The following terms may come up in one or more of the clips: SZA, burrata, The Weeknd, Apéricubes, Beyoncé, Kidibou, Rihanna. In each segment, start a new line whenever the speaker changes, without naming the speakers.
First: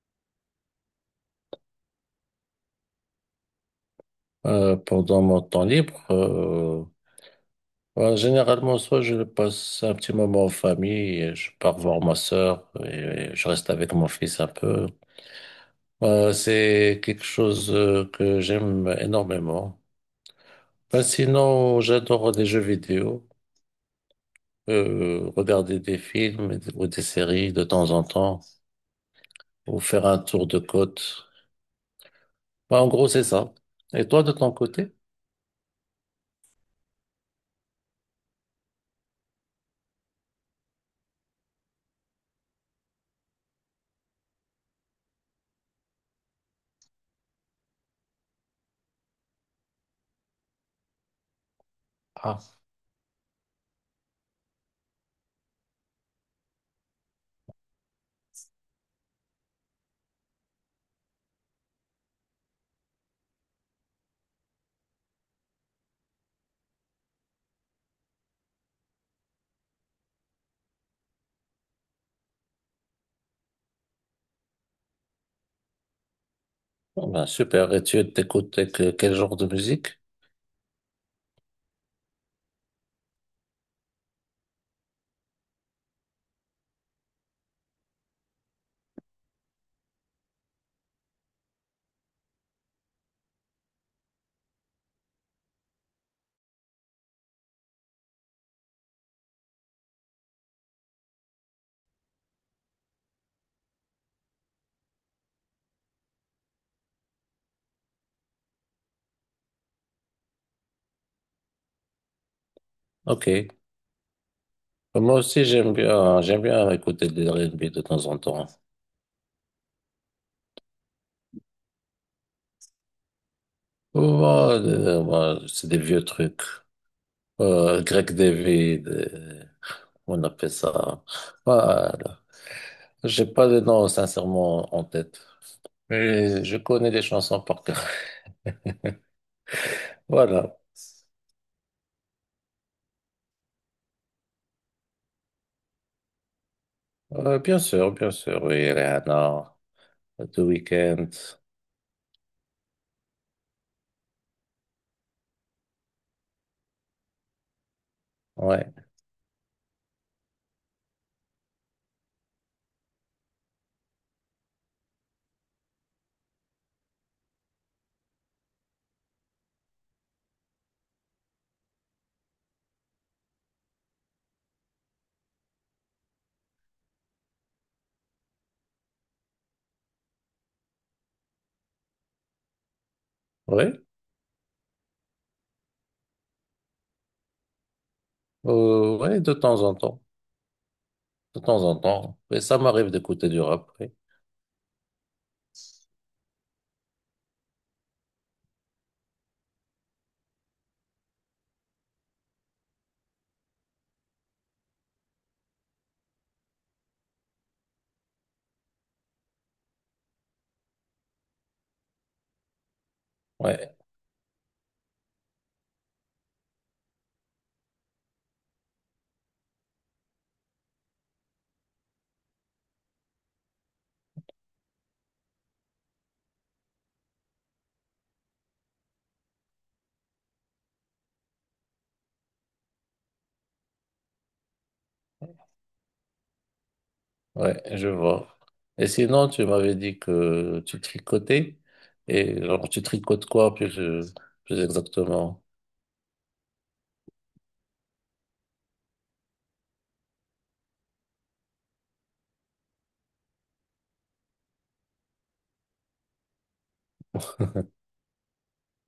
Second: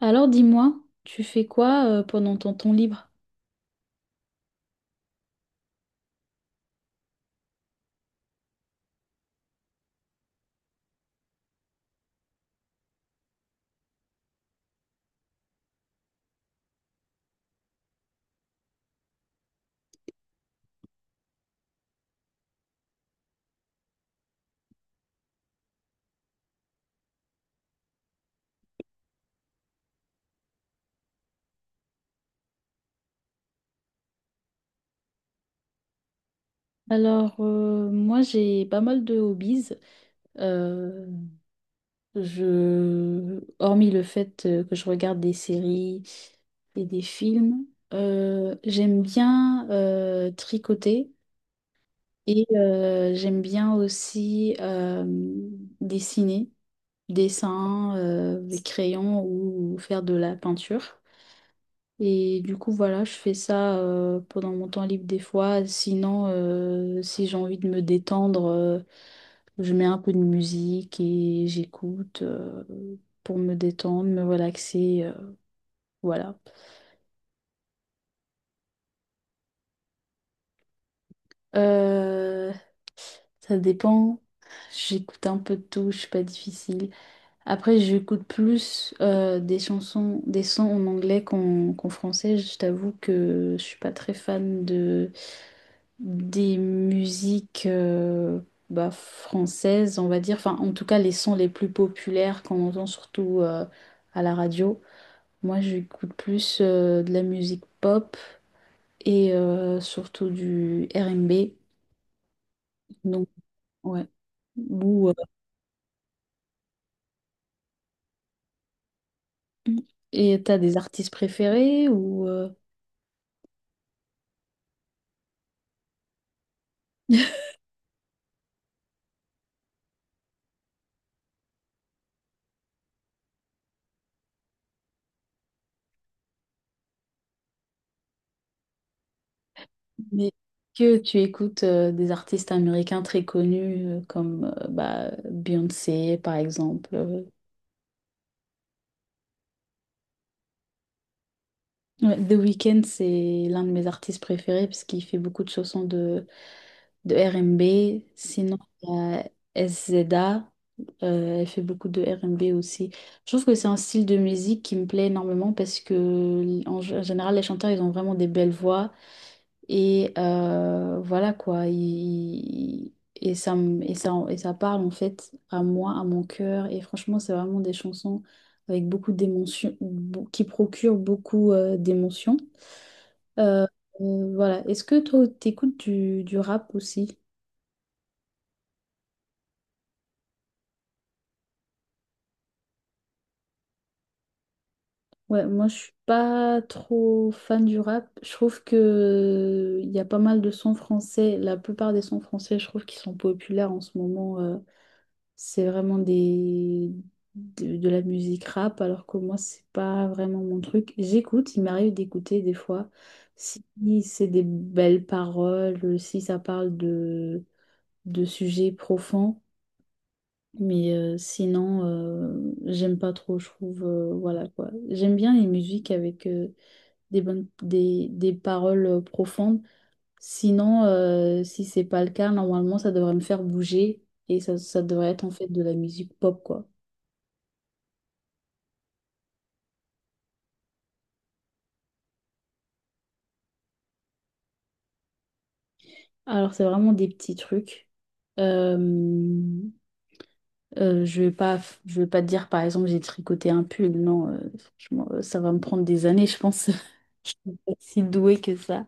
Alors dis-moi, tu fais quoi pendant ton temps libre?
Pendant mon temps libre, généralement, soit je passe un petit moment en famille, et je pars voir ma sœur et je reste avec mon fils un peu. C'est quelque chose que j'aime énormément. Ben, sinon, j'adore les jeux vidéo, regarder des films ou des séries de temps en temps, ou faire un tour de côte. Ben, en gros, c'est ça. Et toi, de ton côté?
Moi j'ai pas mal de hobbies. Euh, Hormis le fait que je regarde des séries et des films, j'aime bien tricoter et
Ah,
j'aime bien aussi dessiner, dessin, des crayons ou faire de la peinture. Et du coup, voilà, je fais ça pendant mon temps libre des fois. Sinon, si j'ai envie de me détendre, je mets un peu de musique et j'écoute pour me détendre, me relaxer. Voilà.
bah, super. Et tu quel genre de musique?
Euh, ça dépend. J'écoute un peu de tout, je suis pas difficile. Après, j'écoute plus des chansons, des sons en anglais qu'en français. Je t'avoue que je suis pas très fan de des musiques bah, françaises, on va dire, enfin en tout cas les sons les plus populaires qu'on entend surtout à la radio. Moi j'écoute plus de la musique pop et surtout du R&B. Donc
Ok.
ouais. Ou, euh,
Moi aussi, j'aime bien écouter des R&B de temps en temps.
et t'as des artistes préférés ou
Moi, moi, c'est des vieux trucs. Greg David, on appelle ça. Voilà. J'ai pas de nom, sincèrement, en tête. Mais je connais des chansons par cœur.
mais
Voilà.
que tu écoutes des artistes américains très connus comme bah, Beyoncé par exemple.
Bien sûr, oui, Rihanna, The Weeknd,
Ouais, The Weeknd, c'est l'un de mes artistes préférés parce qu'il fait beaucoup de chansons de R&B. Sinon,
ouais,
il y a SZA, elle fait beaucoup de R&B aussi. Je trouve que c'est un style de musique qui me plaît énormément parce que, en général, les chanteurs, ils ont vraiment des belles voix. Et voilà quoi. Ils- et, ça, me- et ça parle en fait à moi, à mon cœur. Et franchement, c'est vraiment des chansons avec beaucoup d'émotions, qui procurent beaucoup d'émotions. Euh,
ouais,
voilà. Est-ce que toi, t'écoutes du rap aussi?
ouais, de temps en temps, de temps en temps, mais ça m'arrive d'écouter du rap, oui.
Ouais, moi, je suis pas trop fan du rap. Je trouve que il y a pas mal de sons français. La plupart des sons français, je trouve qu'ils sont populaires en ce moment. C'est vraiment des de la musique rap, alors que moi, c'est pas vraiment mon truc. J'écoute, il m'arrive d'écouter des fois. Si
ouais,
c'est des belles paroles, si ça parle de sujets profonds. Mais sinon, j'aime pas trop, je trouve. Voilà quoi. J'aime bien les musiques avec des des paroles profondes. Sinon, si c'est pas le cas, normalement, ça devrait me faire bouger et ça devrait être en fait de la musique pop quoi.
ouais, je vois. Et sinon, tu m'avais dit que tu tricotais, et genre, tu tricotes quoi plus, plus exactement?
Alors, c'est vraiment des petits trucs. Euh, je vais pas, je vais pas te dire par exemple, j'ai tricoté un pull. Non, franchement, ça va me prendre des années, je pense. Je suis pas si douée que ça.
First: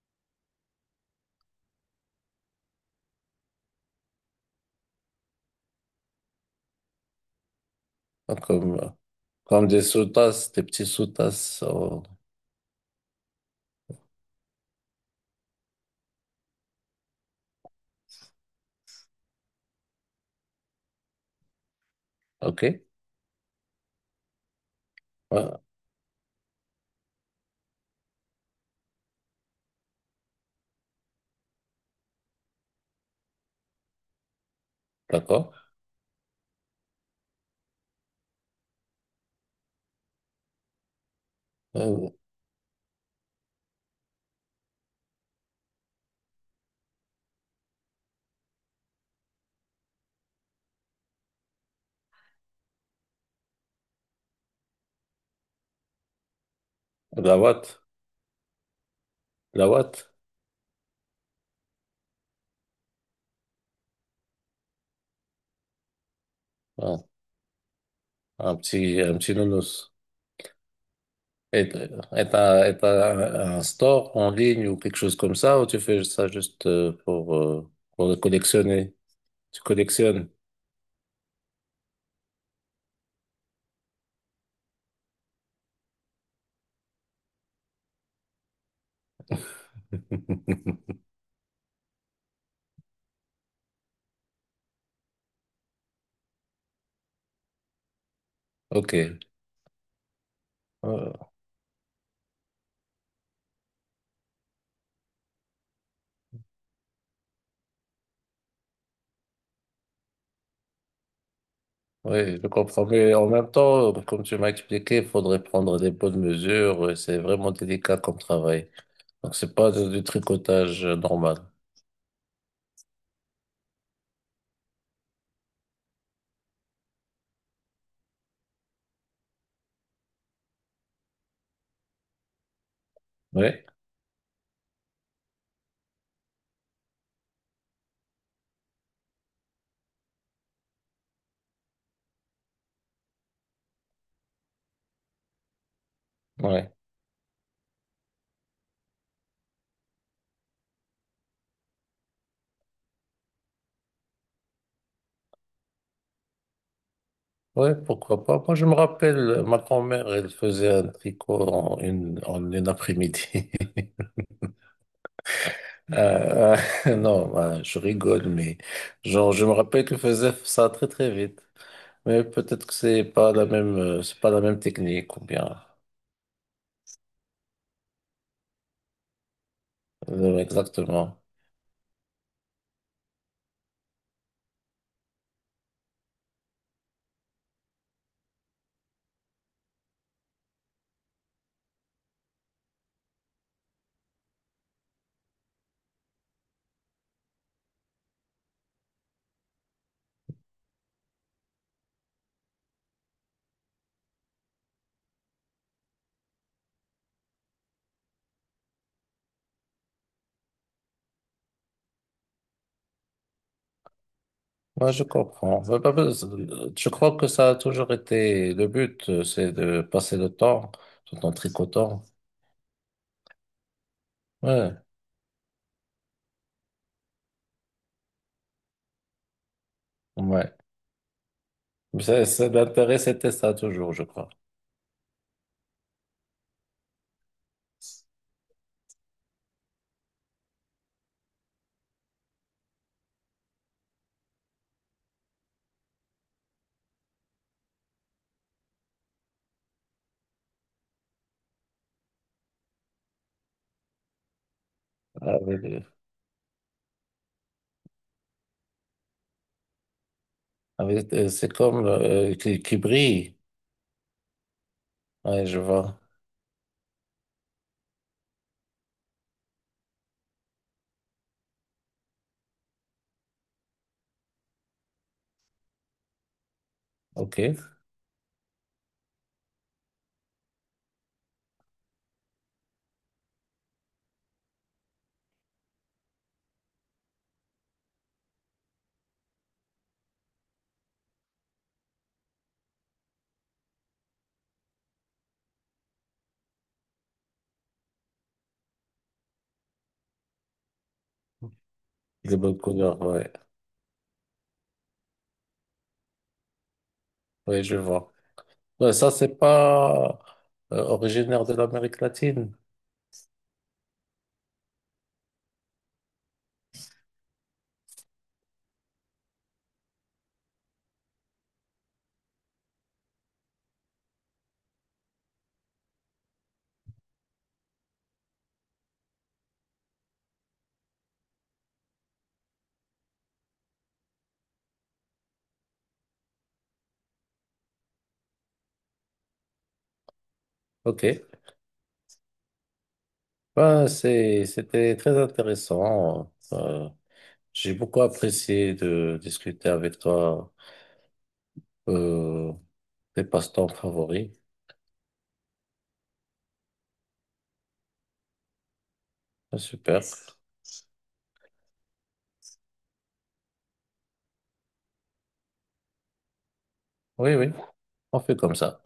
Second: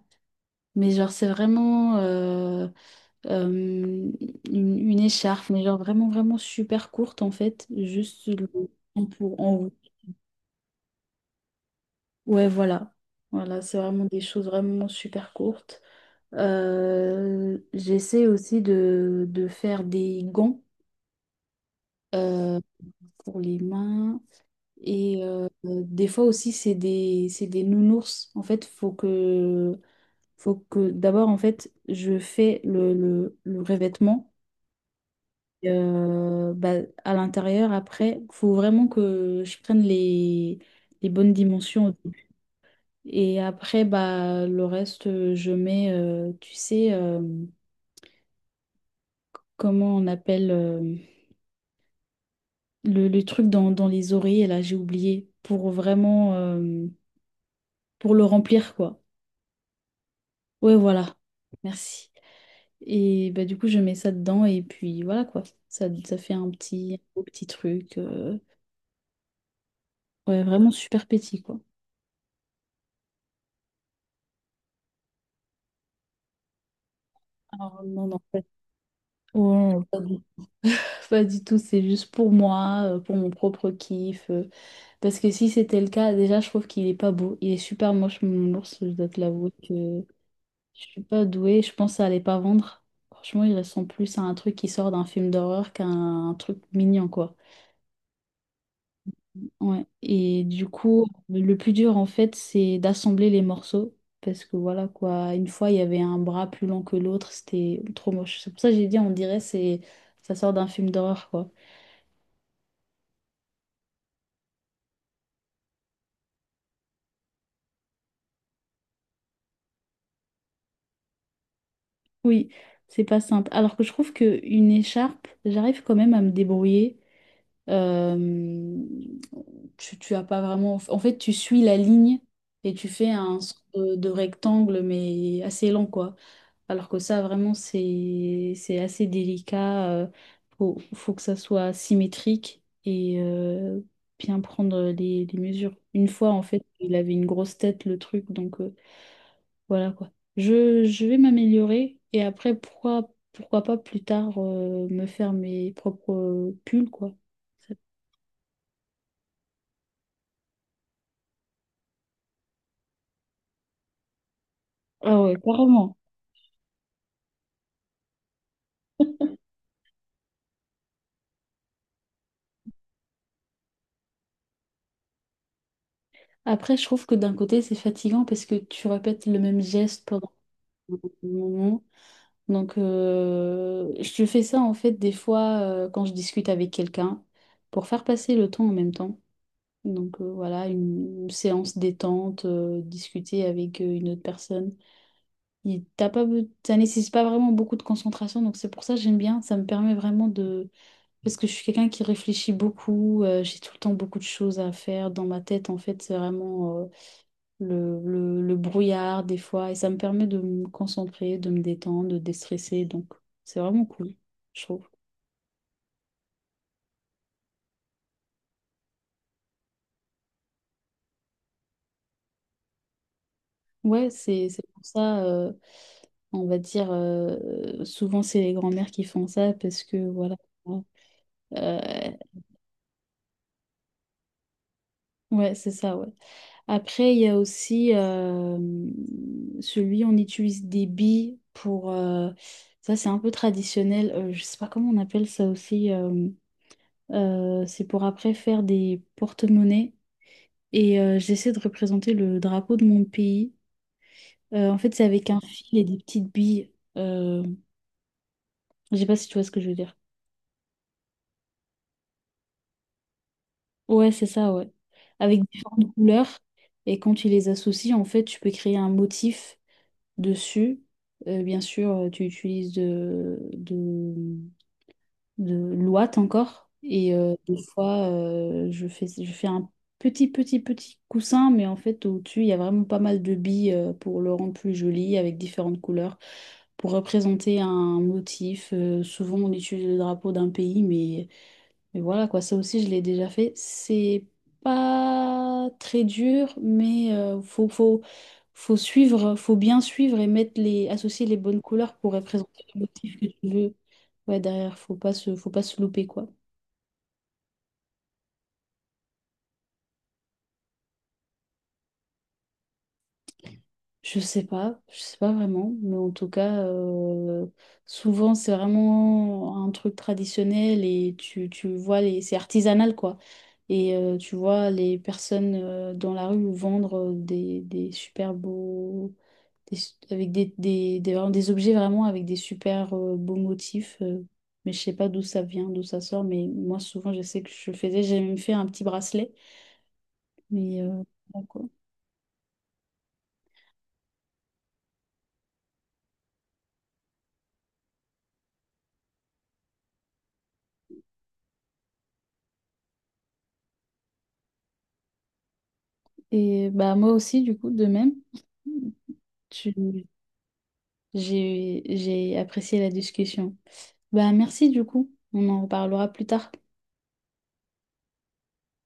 Mais genre, c'est vraiment. Euh, une, une écharpe, mais genre vraiment, vraiment super courte en fait, juste
Hein,
le
comme,
en pour en
comme
haut.
des sous-tasses, des petits sous-tasses,
Ouais, voilà. Voilà, c'est vraiment des choses vraiment super courtes. J'essaie aussi de faire des gants euh,
ok,
pour les mains. Et
ouais,
des fois aussi, c'est des nounours. En fait, faut que d'abord, en fait, je fais le revêtement.
d'accord.
Et, bah, à l'intérieur, après, faut vraiment que je prenne les bonnes dimensions. Au
Euh,
début. Et après, bah, le reste, je mets, tu sais, comment on appelle le truc dans les oreillers, là, j'ai oublié, pour vraiment,
la watt,
pour le remplir, quoi.
la watt,
Ouais, voilà, merci. Et bah, du coup, je mets ça dedans et puis voilà, quoi. Ça fait un petit, un
ouais,
beau petit truc.
un petit nounours.
Ouais, vraiment super petit, quoi.
Est et T'as un store en ligne ou quelque chose comme ça, ou tu fais ça juste
Alors, non,
pour
non,
le
en fait.
collectionner? Tu collectionnes?
Pas du tout, c'est juste pour moi, pour mon propre kiff. Parce que si c'était le cas, déjà, je trouve qu'il est pas beau. Il est super moche, mon ours, je dois te l'avouer que je suis pas douée. Je pense à les pas vendre. Franchement, il ressemble plus à un truc qui sort d'un film d'horreur qu'à un truc mignon, quoi.
Ok.
Ouais. Et du coup,
Euh,
le plus dur, en fait, c'est d'assembler les morceaux. Parce que voilà, quoi. Une fois, il y avait un bras plus long que l'autre, c'était trop moche. C'est pour ça que j'ai dit, on dirait, c'est ça sort d'un film d'horreur, quoi.
oui, je comprends. Mais en même temps, comme tu m'as expliqué, il faudrait prendre des bonnes mesures. Et c'est vraiment délicat comme travail. Donc, c'est pas du tricotage normal.
Oui, c'est pas simple. Alors que je trouve que une écharpe, j'arrive quand même à me débrouiller. Euh, tu as pas vraiment. En fait, tu suis la ligne et tu fais un
Oui,
sorte de rectangle, mais assez lent, quoi. Alors que ça, vraiment, c'est assez délicat. Faut que ça soit symétrique et bien prendre les mesures. Une fois, en fait,
oui.
il avait une grosse tête, le truc, donc. Voilà quoi. Je vais m'améliorer et après, pourquoi pas plus tard me faire mes propres pulls, quoi.
Oui,
Ça-
pourquoi pas. Moi, je me rappelle, ma grand-mère, elle faisait un tricot en une après-midi.
Ah ouais, carrément.
Euh, non, ben, je rigole, mais genre, je me rappelle qu'il faisait ça très très vite. Mais peut-être que c'est pas la même, c'est pas la même technique ou bien
Après, je trouve que d'un côté, c'est fatigant parce que tu répètes le même geste pendant un
exactement.
moment. Donc, je fais ça en fait des fois quand je discute avec quelqu'un pour faire passer le temps en même temps. Donc, voilà, une séance détente, discuter avec une autre personne. Il- T'as pas, be- ça nécessite pas vraiment beaucoup de concentration, donc c'est pour ça que j'aime bien. Ça me permet vraiment de... Parce que je suis quelqu'un qui réfléchit beaucoup, j'ai tout le temps beaucoup de choses à faire dans ma tête. En fait, c'est vraiment le brouillard des fois, et ça me permet de me concentrer, de me détendre, de déstresser. Donc, c'est vraiment cool, je trouve.
Moi, je comprends. Ouais, bah, bah, je crois que ça a toujours été le but, c'est de passer le temps tout en tricotant.
Ouais, c'est
Ouais,
pour ça, on va dire, souvent c'est les grands-mères qui font ça, parce que voilà.
ouais. Mais
Euh,
ça, l'intérêt, c'était ça toujours, je crois.
ouais, c'est ça, ouais. Après, il y a aussi celui, on utilise des billes pour... ça, c'est un peu traditionnel. Je sais pas comment on appelle ça aussi. C'est pour après faire des porte-monnaies. Et j'essaie de représenter le drapeau de mon pays. En fait, c'est avec un fil et
Avec-
des petites billes. Je sais pas si tu vois ce que je veux dire.
c'est comme qui brille.
Ouais, c'est ça, ouais. Avec
Ouais, je
différentes
vois.
couleurs. Et quand tu les associes, en fait, tu peux créer un motif. Dessus. Bien sûr, tu utilises de l'ouate encore. Et
Ok.
des fois, je fais un petit coussin, mais en fait, au-dessus, il y a vraiment pas mal de billes pour le rendre plus joli, avec différentes couleurs, pour représenter un motif. Souvent, on utilise le drapeau d'un pays, mais voilà, quoi, ça aussi, je l'ai déjà fait. C'est pas très dur, mais faut suivre, faut bien suivre et mettre les, associer les bonnes couleurs pour
Les bonnes
représenter le
couleurs,
motif que
ouais.
tu veux. Ouais, derrière, faut pas se louper, quoi.
Oui, je vois. Ouais, ça, c'est pas originaire de l'Amérique latine.
Je sais pas vraiment, mais en tout cas, souvent c'est vraiment un truc traditionnel et tu vois les, c'est artisanal quoi. Et tu vois les personnes dans la rue vendre des super beaux, avec vraiment des objets vraiment avec des super beaux motifs. Mais je sais pas d'où ça vient, d'où ça sort, mais moi souvent je sais que je faisais, j'ai même fait un petit bracelet. Mais
OK.
bon, quoi.
Ben, c'était très intéressant. J'ai beaucoup apprécié de discuter avec toi euh, tes passe-temps favoris.
Et bah moi aussi du coup de même.
Ah, super.
Tu- j'ai apprécié la discussion. Bah merci du coup. On en reparlera plus tard.
Oui, oui, on fait comme ça.